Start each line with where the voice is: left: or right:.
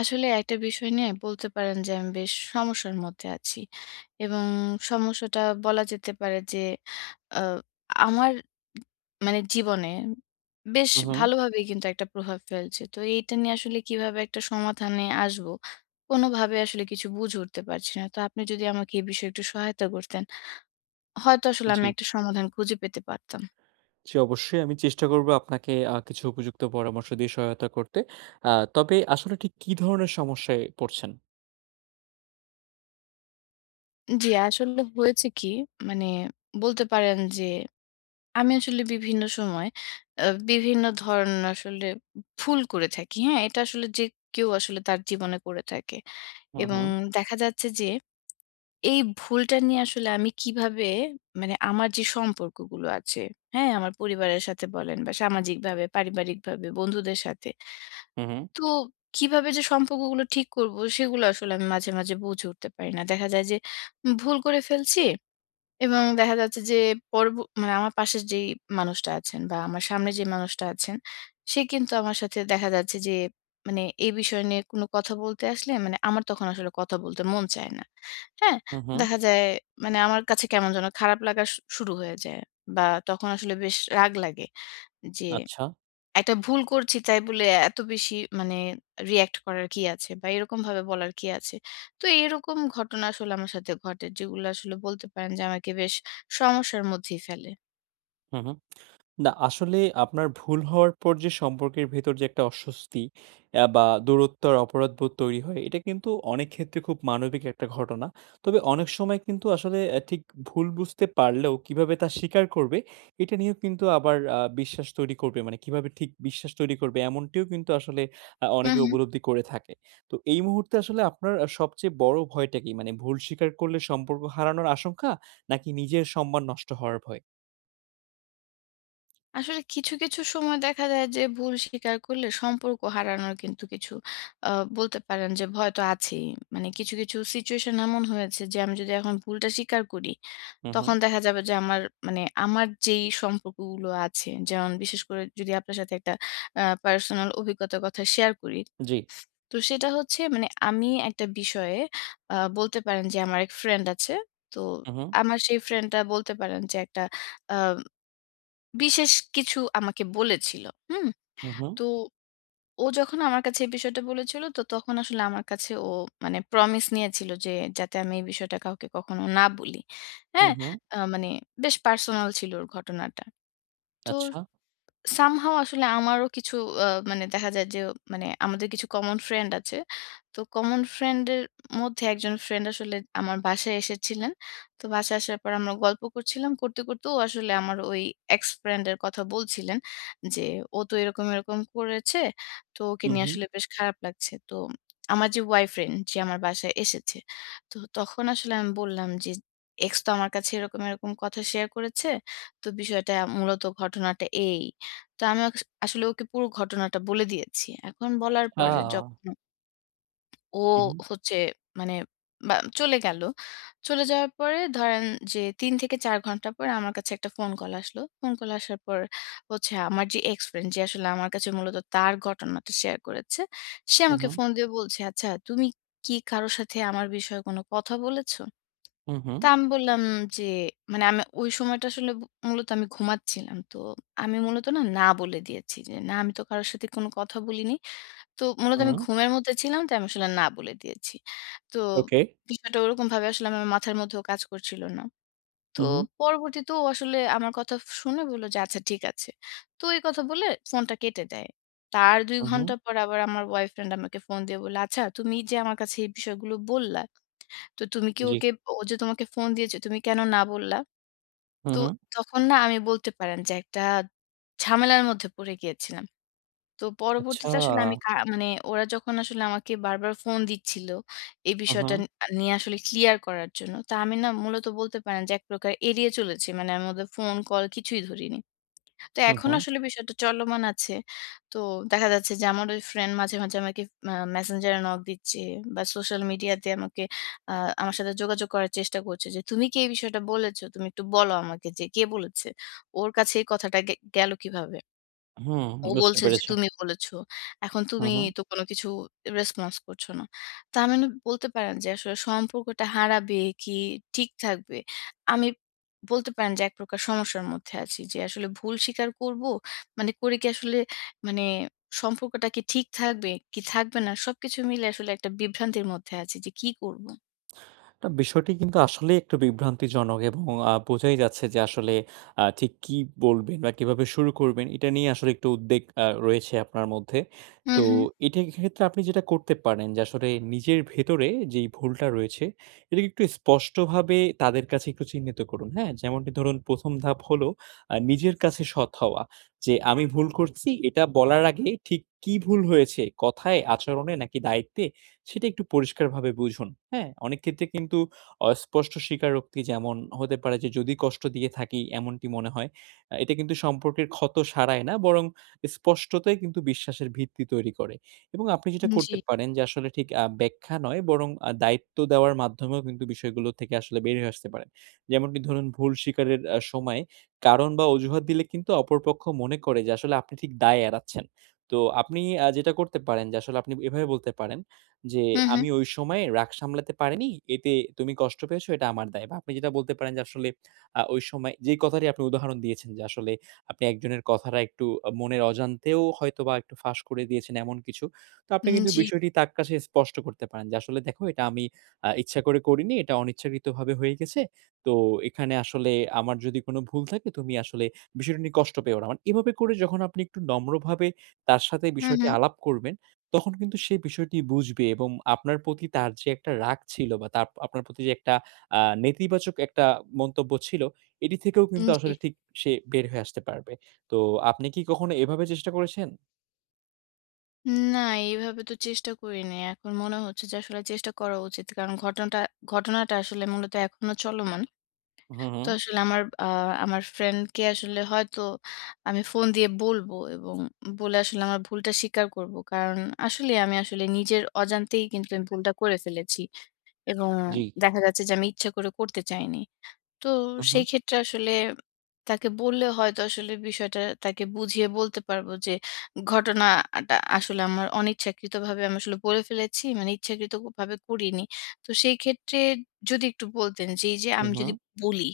left: আসলে একটা বিষয় নিয়ে বলতে পারেন যে আমি বেশ সমস্যার মধ্যে আছি। এবং সমস্যাটা বলা যেতে পারে যে আ আমার মানে জীবনে বেশ
right: হুম, হুম।
left: ভালোভাবেই কিন্তু একটা প্রভাব ফেলছে। তো এইটা নিয়ে আসলে কিভাবে একটা সমাধানে আসবো, কোনোভাবে আসলে কিছু বুঝে উঠতে পারছি না। তো আপনি যদি আমাকে এই বিষয়ে একটু সহায়তা করতেন, হয়তো আসলে আমি
right: জি।
left: একটা সমাধান খুঁজে পেতে পারতাম।
right: জি, অবশ্যই আমি চেষ্টা করব আপনাকে কিছু উপযুক্ত পরামর্শ দিয়ে সহায়তা করতে। আ তবে আসলে ঠিক কি ধরনের সমস্যায় পড়ছেন?
left: জি, আসলে হয়েছে কি, মানে বলতে পারেন যে আমি আসলে বিভিন্ন সময় আ বিভিন্ন ধরনের আসলে ভুল করে থাকি। হ্যাঁ? এটা আসলে যে কেউ আসলে তার জীবনে করে থাকে।
right: হুম,
left: এবং
right: হুম।
left: দেখা যাচ্ছে যে এই ভুলটা নিয়ে আসলে আমি কিভাবে মানে আমার যে সম্পর্কগুলো আছে, হ্যাঁ? আমার পরিবারের সাথে বলেন বা সামাজিকভাবে, পারিবারিকভাবে, বন্ধুদের সাথে।
right: হুম, হুম।
left: তো কিভাবে যে সম্পর্কগুলো ঠিক করব সেগুলো আসলে আমি মাঝে, মাঝে বুঝে উঠতে পারি না। দেখা যায় যে ভুল করে ফেলছি এবং দেখা যাচ্ছে যে পরবো মানে আমার পাশে যেই মানুষটা আছেন বা আমার সামনে যে মানুষটা আছেন, সে কিন্তু আমার সাথে দেখা যাচ্ছে যে মানে এই বিষয় নিয়ে কোনো কথা বলতে আসলে মানে আমার তখন আসলে কথা বলতে মন চায় না। হ্যাঁ?
right: হুম, হুম।
left: দেখা যায় মানে আমার কাছে কেমন যেন খারাপ লাগা শুরু হয়ে যায় বা তখন আসলে বেশ রাগ লাগে যে
right: আচ্ছা।
left: একটা ভুল করছি তাই বলে এত বেশি মানে রিঅ্যাক্ট করার কি আছে? বা এরকমভাবে বলার কি আছে? তো এরকম ঘটনা আসলে আমার সাথে ঘটে যেগুলো আসলে বলতে পারেন যে আমাকে বেশ সমস্যার মধ্যেই ফেলে।
right: হুম, হুম। না, আসলে আপনার ভুল হওয়ার পর যে সম্পর্কের ভেতর যে একটা অস্বস্তি বা দূরত্ব আর অপরাধবোধ তৈরি হয়, এটা কিন্তু অনেক ক্ষেত্রে খুব মানবিক একটা ঘটনা। তবে অনেক সময় কিন্তু আসলে ঠিক ভুল বুঝতে পারলেও কিভাবে তা স্বীকার করবে, এটা নিয়েও কিন্তু আবার বিশ্বাস তৈরি করবে। মানে কিভাবে ঠিক বিশ্বাস তৈরি করবে এমনটিও কিন্তু আসলে
left: হুম,
right: অনেকে
left: হুম।
right: উপলব্ধি করে থাকে। তো এই মুহূর্তে আসলে আপনার সবচেয়ে বড় ভয়টা কি? মানে ভুল স্বীকার করলে সম্পর্ক হারানোর আশঙ্কা? নাকি নিজের সম্মান নষ্ট হওয়ার ভয়?
left: আসলে কিছু, কিছু সময় দেখা যায় যে ভুল স্বীকার করলে সম্পর্ক হারানোর কিন্তু কিছু আ বলতে পারেন যে ভয় তো আছেই। মানে কিছু, কিছু সিচুয়েশন এমন হয়েছে যে আমি যদি এখন ভুলটা স্বীকার করি
right: হু, হু।
left: তখন দেখা যাবে যে আমার মানে আমার যেই সম্পর্কগুলো আছে, যেমন বিশেষ করে যদি আপনার সাথে একটা পার্সোনাল অভিজ্ঞতার কথা শেয়ার করি।
right: জি।
left: তো সেটা হচ্ছে মানে আমি একটা বিষয়ে বলতে পারেন যে আমার এক ফ্রেন্ড আছে। তো
right: হু, হু।
left: আমার সেই ফ্রেন্ডটা বলতে পারেন যে একটা আ বিশেষ কিছু আমাকে বলেছিল। হুম?
right: হু, হু,
left: তো ও যখন আমার কাছে এই বিষয়টা বলেছিল, তো তখন আসলে আমার কাছে ও মানে প্রমিস নিয়েছিল যে যাতে আমি এই বিষয়টা কাউকে কখনো না বলি।
right: হু,
left: হ্যাঁ?
right: হু,
left: মানে বেশ পার্সোনাল ছিল ওর ঘটনাটা। তো
right: আচ্ছা।
left: সামহাউ আসলে আমারও কিছু আ মানে দেখা যায় যে মানে আমাদের কিছু কমন ফ্রেন্ড আছে। তো কমন ফ্রেন্ডের মধ্যে একজন ফ্রেন্ড আসলে আমার বাসায় এসেছিলেন। তো বাসায় আসার পর আমরা গল্প করছিলাম। করতে, করতে ও আসলে আমার ওই এক্স ফ্রেন্ড এর কথা বলছিলেন যে, "ও তো এরকম, এরকম করেছে। তো ওকে
right: হু,
left: নিয়ে
right: হু,
left: আসলে বেশ খারাপ লাগছে।" তো আমার যে বয়ফ্রেন্ড যে আমার বাসায় এসেছে। তো তখন আসলে আমি বললাম যে, "এক্স তো আমার কাছে এরকম, এরকম কথা শেয়ার করেছে। তো বিষয়টা মূলত ঘটনাটা এই।" তো আমি ওকে আসলে ওকে পুরো ঘটনাটা বলে দিয়েছি। এখন বলার
right: আচ্ছা।
left: পরে যখন ও
right: হু, হু,
left: হচ্ছে মানে বা চলে গেল। চলে যাওয়ার পরে ধরেন যে ৩ থেকে ৪ ঘন্টা পরে আমার কাছে একটা ফোন কল আসলো। ফোন কল আসার পর হচ্ছে আমার যে এক্স ফ্রেন্ড যে আসলে আমার কাছে মূলত তার ঘটনাটা শেয়ার করেছে। সে
right: হু,
left: আমাকে
right: হু,
left: ফোন দিয়ে বলছে, "আচ্ছা তুমি কি কারো সাথে আমার বিষয়ে কোনো কথা বলেছো?"
right: হু,
left: তা আমি বললাম যে মানে আমি ওই সময়টা আসলে মূলত আমি ঘুমাচ্ছিলাম। তো আমি মূলত না, না বলে দিয়েছি যে, "না, আমি তো কারো সাথে কোনো কথা বলিনি।" তো মূলত আমি
right: হুম।
left: ঘুমের মধ্যে ছিলাম, তাই আমি আসলে না বলে দিয়েছি। তো
right: ওকে।
left: বিষয়টা ওরকমভাবে আসলে আমার মাথার মধ্যেও কাজ করছিল না। তো
right: হু, হু।
left: পরবর্তীতে ও আসলে আমার কথা শুনে বলল যে, "আচ্ছা ঠিক আছে।" তো এই কথা বলে ফোনটা কেটে দেয়। তার ২
right: হু, হু,
left: ঘন্টা পর আবার আমার বয়ফ্রেন্ড আমাকে ফোন দিয়ে বলল, "আচ্ছা, তুমি যে আমার কাছে এই বিষয়গুলো বললা" তো তুমি কি
right: জি।
left: ওকে ও যে তোমাকে ফোন দিয়েছে তুমি কেন না বললা?
right: হু,
left: তো
right: হু,
left: তখন না আমি বলতে পারেন যে একটা ঝামেলার মধ্যে পড়ে গিয়েছিলাম। তো
right: আচ্ছা।
left: পরবর্তীতে আসলে আমি মানে ওরা যখন আসলে আমাকে বারবার ফোন দিচ্ছিল এই
right: হু, হু,
left: বিষয়টা ন আ নিয়ে আসলে ক্লিয়ার করার জন্য। তা আমি না মূলত বলতে পারেন যে এক প্রকার এড়িয়ে চলেছি। মানে আমি ওদের ফোন কল কিছুই ধরিনি। তো
right: হু,
left: এখন
right: হু,
left: আসলে বিষয়টা চলমান আছে। তো দেখা যাচ্ছে যে আমার ওই ফ্রেন্ড মাঝে, মাঝে আমাকে মেসেঞ্জারে নক দিচ্ছে বা সোশ্যাল মিডিয়াতে আমাকে আ আমার সাথে যোগাযোগ করার চেষ্টা করছে যে, "তুমি কি এই বিষয়টা বলেছ? তুমি একটু বলো আমাকে যে কে বলেছে? ওর কাছে এই কথাটা গেল কিভাবে?"
right: হুম,
left: ও
right: বুঝতে
left: বলছে যে
right: পেরেছি।
left: তুমি বলেছো। এখন
right: হু,
left: তুমি
right: হু।
left: তো কোনো কিছু রেসপন্স করছো না। তার মানে বলতে পারেন যে আসলে সম্পর্কটা হারাবে কি ঠিক থাকবে? আমি বলতে পারেন যে এক প্রকার সমস্যার মধ্যে আছি। যে আসলে ভুল স্বীকার করব। মানে করে কি আসলে মানে সম্পর্কটা কি ঠিক থাকবে কি থাকবে না? সবকিছু মিলে আসলে একটা বিভ্রান্তির মধ্যে আছি যে কি করব?
right: না, বিষয়টি কিন্তু আসলেই একটু বিভ্রান্তিজনক এবং বোঝাই যাচ্ছে যে আসলে ঠিক কি বলবেন বা কিভাবে শুরু করবেন এটা নিয়ে আসলে একটু উদ্বেগ রয়েছে আপনার মধ্যে।
left: হু,
right: তো
left: হু।
right: এটার ক্ষেত্রে আপনি যেটা করতে পারেন যে আসলে নিজের ভেতরে যেই ভুলটা রয়েছে এটাকে একটু স্পষ্টভাবে তাদের কাছে একটু চিহ্নিত করুন, হ্যাঁ? যেমনটি ধরুন ১ম ধাপ হলো নিজের কাছে সৎ হওয়া। যে আমি ভুল করছি এটা বলার আগে ঠিক কি ভুল হয়েছে? কথায়, আচরণে নাকি দায়িত্বে সেটা একটু পরিষ্কারভাবে বুঝুন। হ্যাঁ? অনেক ক্ষেত্রে কিন্তু অস্পষ্ট স্বীকারোক্তি যেমন হতে পারে যে যদি কষ্ট দিয়ে থাকি এমনটি মনে হয়। এটা কিন্তু সম্পর্কের ক্ষত সারায় না বরং স্পষ্টতাই কিন্তু বিশ্বাসের ভিত্তি তৈরি করে। এবং আপনি যেটা
left: জি।
right: করতে পারেন যে আসলে ঠিক ব্যাখ্যা নয় বরং দায়িত্ব দেওয়ার মাধ্যমেও কিন্তু বিষয়গুলো থেকে আসলে বেরিয়ে আসতে পারেন। যেমনটি ধরুন ভুল স্বীকারের সময় কারণ বা অজুহাত দিলে কিন্তু অপরপক্ষ মনে করে যে আসলে আপনি ঠিক দায় এড়াচ্ছেন। তো আপনি যেটা করতে পারেন যে আসলে আপনি এভাবে বলতে পারেন যে,
left: হু, হু।
right: "আমি ওই সময়ে রাগ সামলাতে পারিনি। এতে তুমি কষ্ট পেয়েছো, এটা আমার দায়।" বা আপনি যেটা বলতে পারেন যে আসলে ওই সময় যেই কথাটি আপনি উদাহরণ দিয়েছেন যে আসলে আপনি একজনের কথাটা একটু মনের অজান্তেও হয়তোবা একটু ফাঁস করে দিয়েছেন এমন কিছু। তো আপনি কিন্তু
left: জি।
right: বিষয়টি তার কাছে স্পষ্ট করতে পারেন যে, "আসলে দেখো এটা আমি ইচ্ছা করে করিনি। এটা অনিচ্ছাকৃতভাবে হয়ে গেছে। তো এখানে আসলে আমার যদি কোনো ভুল থাকে তুমি আসলে বিষয়টা নিয়ে কষ্ট পেও না।" মানে এভাবে করে যখন আপনি একটু নম্রভাবে তার সাথে
left: হু, হু।
right: বিষয়টি আলাপ করবেন তখন কিন্তু সে বিষয়টি বুঝবে এবং আপনার প্রতি তার যে একটা রাগ ছিল বা তার আপনার প্রতি যে একটা নেতিবাচক একটা মন্তব্য ছিল, এটি থেকেও কিন্তু
left: জি।
right: আসলে ঠিক সে বের হয়ে আসতে পারবে। তো আপনি কি কখনো এভাবে চেষ্টা করেছেন?
left: না, এইভাবে তো চেষ্টা করিনি। এখন মনে হচ্ছে যে আসলে চেষ্টা করা উচিত। কারণ ঘটনাটা ঘটনাটা আসলে মূলত এখনো চলমান।
right: হুম,
left: তো
right: হুম।
left: আসলে আমার আমার ফ্রেন্ডকে আসলে হয়তো আমি ফোন দিয়ে বলবো এবং বলে আসলে আমার ভুলটা স্বীকার করব। কারণ আসলেই আমি আসলে নিজের অজান্তেই কিন্তু আমি ভুলটা করে ফেলেছি এবং
right: জি।
left: দেখা যাচ্ছে যে আমি ইচ্ছা করে করতে চাইনি। তো
right: হুম,
left: সেই
right: হুম।
left: ক্ষেত্রে আসলে তাকে বললে হয়তো আসলে বিষয়টা তাকে বুঝিয়ে বলতে পারবো যে ঘটনাটা আসলে আমার অনিচ্ছাকৃতভাবে আমি আসলে বলে ফেলেছি মানে ইচ্ছাকৃত ভাবে করিনি। তো সেই ক্ষেত্রে যদি একটু বলতেন যে এই যে
right: হুম,
left: আমি যদি
right: হুম।
left: বলি,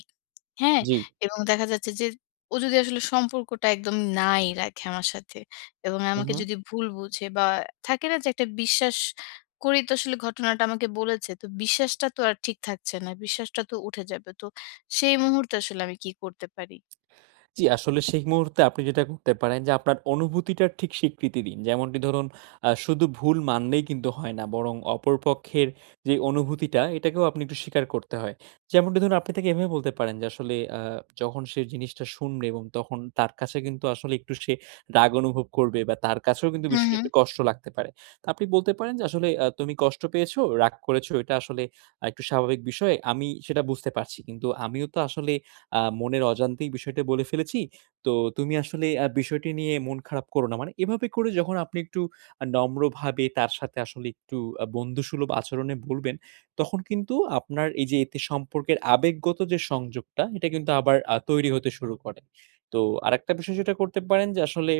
left: হ্যাঁ,
right: জি।
left: এবং দেখা যাচ্ছে যে ও যদি আসলে সম্পর্কটা একদম নাই রাখে আমার সাথে এবং
right: হুম,
left: আমাকে
right: হুম।
left: যদি ভুল বুঝে বা থাকে না যে একটা বিশ্বাস করেই তো আসলে ঘটনাটা আমাকে বলেছে। তো বিশ্বাসটা তো আর ঠিক থাকছে না। বিশ্বাসটা তো উঠে যাবে। তো সেই মুহূর্তে আসলে আমি কি করতে পারি?
right: জি, আসলে সেই মুহূর্তে আপনি যেটা করতে পারেন যে আপনার অনুভূতিটার ঠিক স্বীকৃতি দিন। যেমনটি ধরুন শুধু ভুল মানলেই কিন্তু হয় না। বরং অপরপক্ষের যে অনুভূতিটা এটাকেও আপনি একটু স্বীকার করতে হয়। যেমনটি ধরুন আপনি তাকে এভাবে বলতে পারেন যে আসলে যখন সে জিনিসটা শুনবে এবং তখন তার কাছে কিন্তু আসলে একটু সে রাগ অনুভব করবে বা তার কাছেও কিন্তু
left: হুম,
right: বিষয়টা
left: হুম।
right: একটু কষ্ট লাগতে পারে। তো আপনি বলতে পারেন যে আসলে তুমি কষ্ট পেয়েছো, রাগ করেছো এটা আসলে একটু স্বাভাবিক বিষয়। আমি সেটা বুঝতে পারছি। কিন্তু আমিও তো আসলে মনের অজান্তেই বিষয়টা বলে ফেলেছি। তো তুমি আসলে বিষয়টি নিয়ে মন খারাপ করো না। মানে এভাবে করে যখন আপনি একটু নম্রভাবে তার সাথে আসলে একটু বন্ধুসুলভ আচরণে বলবেন, তখন কিন্তু আপনার এই যে এতে সম্পর্কের আবেগগত যে সংযোগটা, এটা কিন্তু আবার তৈরি হতে শুরু করে। তো আরেকটা বিষয় যেটা করতে পারেন যে আসলে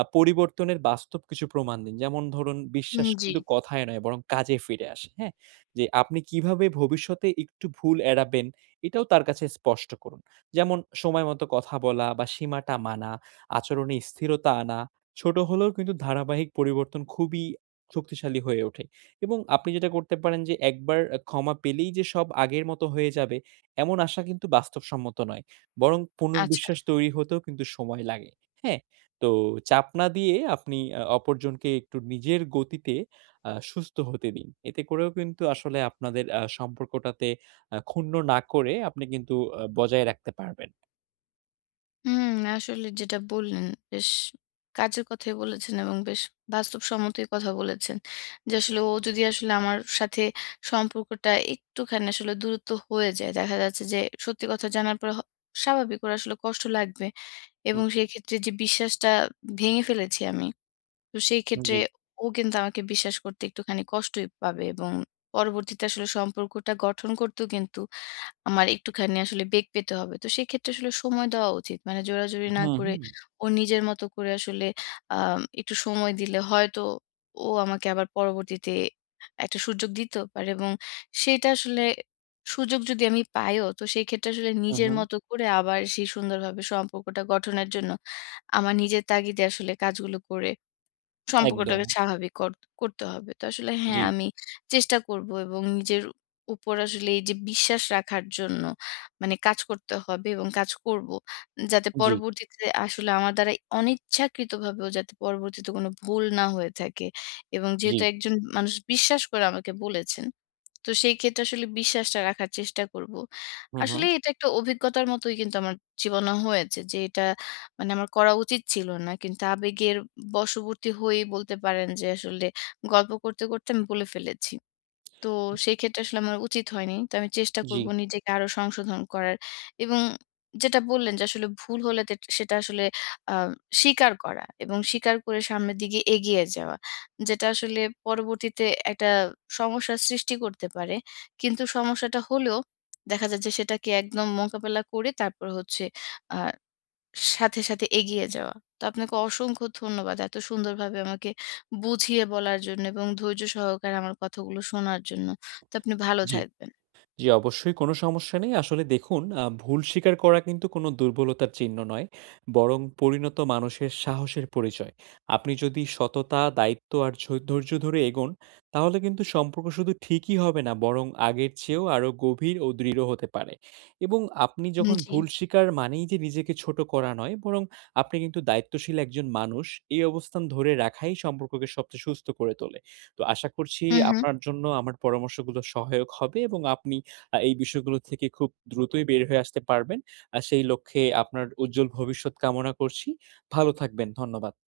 right: পরিবর্তনের বাস্তব কিছু প্রমাণ দিন। যেমন ধরুন
left: হুম,
right: বিশ্বাস
left: জি।
right: কিন্তু কথায় নয় বরং কাজে ফিরে আসে, হ্যাঁ? যে আপনি কিভাবে ভবিষ্যতে একটু ভুল এড়াবেন, এটাও তার কাছে স্পষ্ট করুন। যেমন সময় মতো কথা বলা বা সীমাটা মানা, আচরণে স্থিরতা আনা, ছোট হলেও কিন্তু ধারাবাহিক পরিবর্তন খুবই শক্তিশালী হয়ে ওঠে এবং আপনি যেটা করতে পারেন যে একবার ক্ষমা পেলেই যে সব আগের মতো হয়ে যাবে এমন আশা কিন্তু বাস্তবসম্মত নয়। বরং
left: আচ্ছা।
right: পুনর্বিশ্বাস তৈরি হতেও কিন্তু সময় লাগে। হ্যাঁ? তো চাপ না দিয়ে আপনি অপরজনকে একটু নিজের গতিতে সুস্থ হতে দিন। এতে করেও কিন্তু আসলে আপনাদের সম্পর্কটাতে ক্ষুণ্ণ না করে আপনি কিন্তু বজায় রাখতে পারবেন।
left: হুম, আসলে যেটা বললেন বেশ কাজের কথাই বলেছেন এবং বেশ বাস্তবসম্মতই কথা বলেছেন। যে আসলে ও যদি আসলে আমার সাথে সম্পর্কটা একটুখানি আসলে দূরত্ব হয়ে যায়, দেখা যাচ্ছে যে সত্যি কথা জানার পরে স্বাভাবিক ওর আসলে কষ্ট লাগবে এবং
right: হুম,
left: সেই ক্ষেত্রে যে বিশ্বাসটা ভেঙে ফেলেছি আমি, তো সেই ক্ষেত্রে
right: জি।
left: ও কিন্তু আমাকে বিশ্বাস করতে একটুখানি কষ্টই পাবে এবং পরবর্তীতে আসলে সম্পর্কটা গঠন করতেও কিন্তু আমার একটুখানি আসলে বেগ পেতে হবে। তো সেক্ষেত্রে আসলে সময় দেওয়া উচিত। মানে জোরাজুরি না
right: হুম,
left: করে
right: হুম।
left: ওর নিজের মতো করে আসলে আ একটু সময় দিলে হয়তো ও আমাকে আবার পরবর্তীতে একটা সুযোগ দিতেও পারে এবং সেটা আসলে সুযোগ যদি আমি পাইও তো সেই ক্ষেত্রে আসলে
right: হু,
left: নিজের
right: হুম।
left: মতো করে আবার সেই সুন্দরভাবে সম্পর্কটা গঠনের জন্য আমার নিজের তাগিদে আসলে কাজগুলো করে
right: একদম।
left: সম্পর্কটাকে স্বাভাবিক করতে হবে। তো আসলে হ্যাঁ,
right: জি,
left: আমি চেষ্টা করব এবং নিজের উপর আসলে এই যে বিশ্বাস রাখার জন্য মানে কাজ করতে হবে এবং কাজ করব। যাতে
right: জি,
left: পরবর্তীতে আসলে আমার দ্বারা অনিচ্ছাকৃতভাবেও যাতে পরবর্তীতে কোনো ভুল না হয়ে থাকে এবং
right: জি।
left: যেহেতু একজন মানুষ বিশ্বাস করে আমাকে বলেছেন তো সেই ক্ষেত্রে আসলে বিশ্বাসটা রাখার চেষ্টা করব।
right: হু, হুম।
left: আসলে এটা একটা অভিজ্ঞতার মতোই কিন্তু আমার জীবনে হয়েছে যে এটা মানে আমার করা উচিত ছিল না। কিন্তু আবেগের বশবর্তী হয়েই বলতে পারেন যে আসলে গল্প করতে, করতে আমি বলে ফেলেছি। তো সেই ক্ষেত্রে আসলে আমার উচিত হয়নি। তো আমি চেষ্টা
right: জি।
left: করব নিজেকে আরো সংশোধন করার এবং যেটা বললেন যে আসলে ভুল হলে তে সেটা আসলে আ স্বীকার করা এবং স্বীকার করে সামনের দিকে এগিয়ে যাওয়া। যেটা আসলে পরবর্তীতে একটা সমস্যার সৃষ্টি করতে পারে। কিন্তু সমস্যাটা হলেও দেখা যায় যে সেটাকে একদম মোকাবেলা করে তারপর হচ্ছে আ সাথে, সাথে এগিয়ে যাওয়া। তো আপনাকে অসংখ্য ধন্যবাদ। এত সুন্দরভাবে আমাকে বুঝিয়ে বলার জন্য এবং ধৈর্য সহকারে আমার কথাগুলো শোনার জন্য। তো আপনি ভালো
right: জি
left: থাকবেন।
right: জি, অবশ্যই কোনো সমস্যা নেই। আসলে দেখুন ভুল স্বীকার করা কিন্তু কোনো দুর্বলতার চিহ্ন নয়। বরং পরিণত মানুষের সাহসের পরিচয়। আপনি যদি সততা, দায়িত্ব আর ধৈর্য ধরে এগোন, তাহলে কিন্তু সম্পর্ক শুধু ঠিকই হবে না বরং আগের চেয়েও আরো গভীর ও দৃঢ় হতে পারে। এবং আপনি যখন
left: জি।
right: ভুল স্বীকার মানেই যে নিজেকে ছোট করা নয়, বরং আপনি কিন্তু দায়িত্বশীল একজন মানুষ। এই অবস্থান ধরে রাখাই সম্পর্ককে সবচেয়ে সুস্থ করে তোলে। তো আশা করছি
left: হু, হু।
right: আপনার জন্য আমার পরামর্শগুলো সহায়ক হবে এবং আপনি এই বিষয়গুলো থেকে খুব দ্রুতই বের হয়ে আসতে পারবেন। সেই লক্ষ্যে আপনার উজ্জ্বল ভবিষ্যৎ কামনা করছি। ভালো থাকবেন। ধন্যবাদ।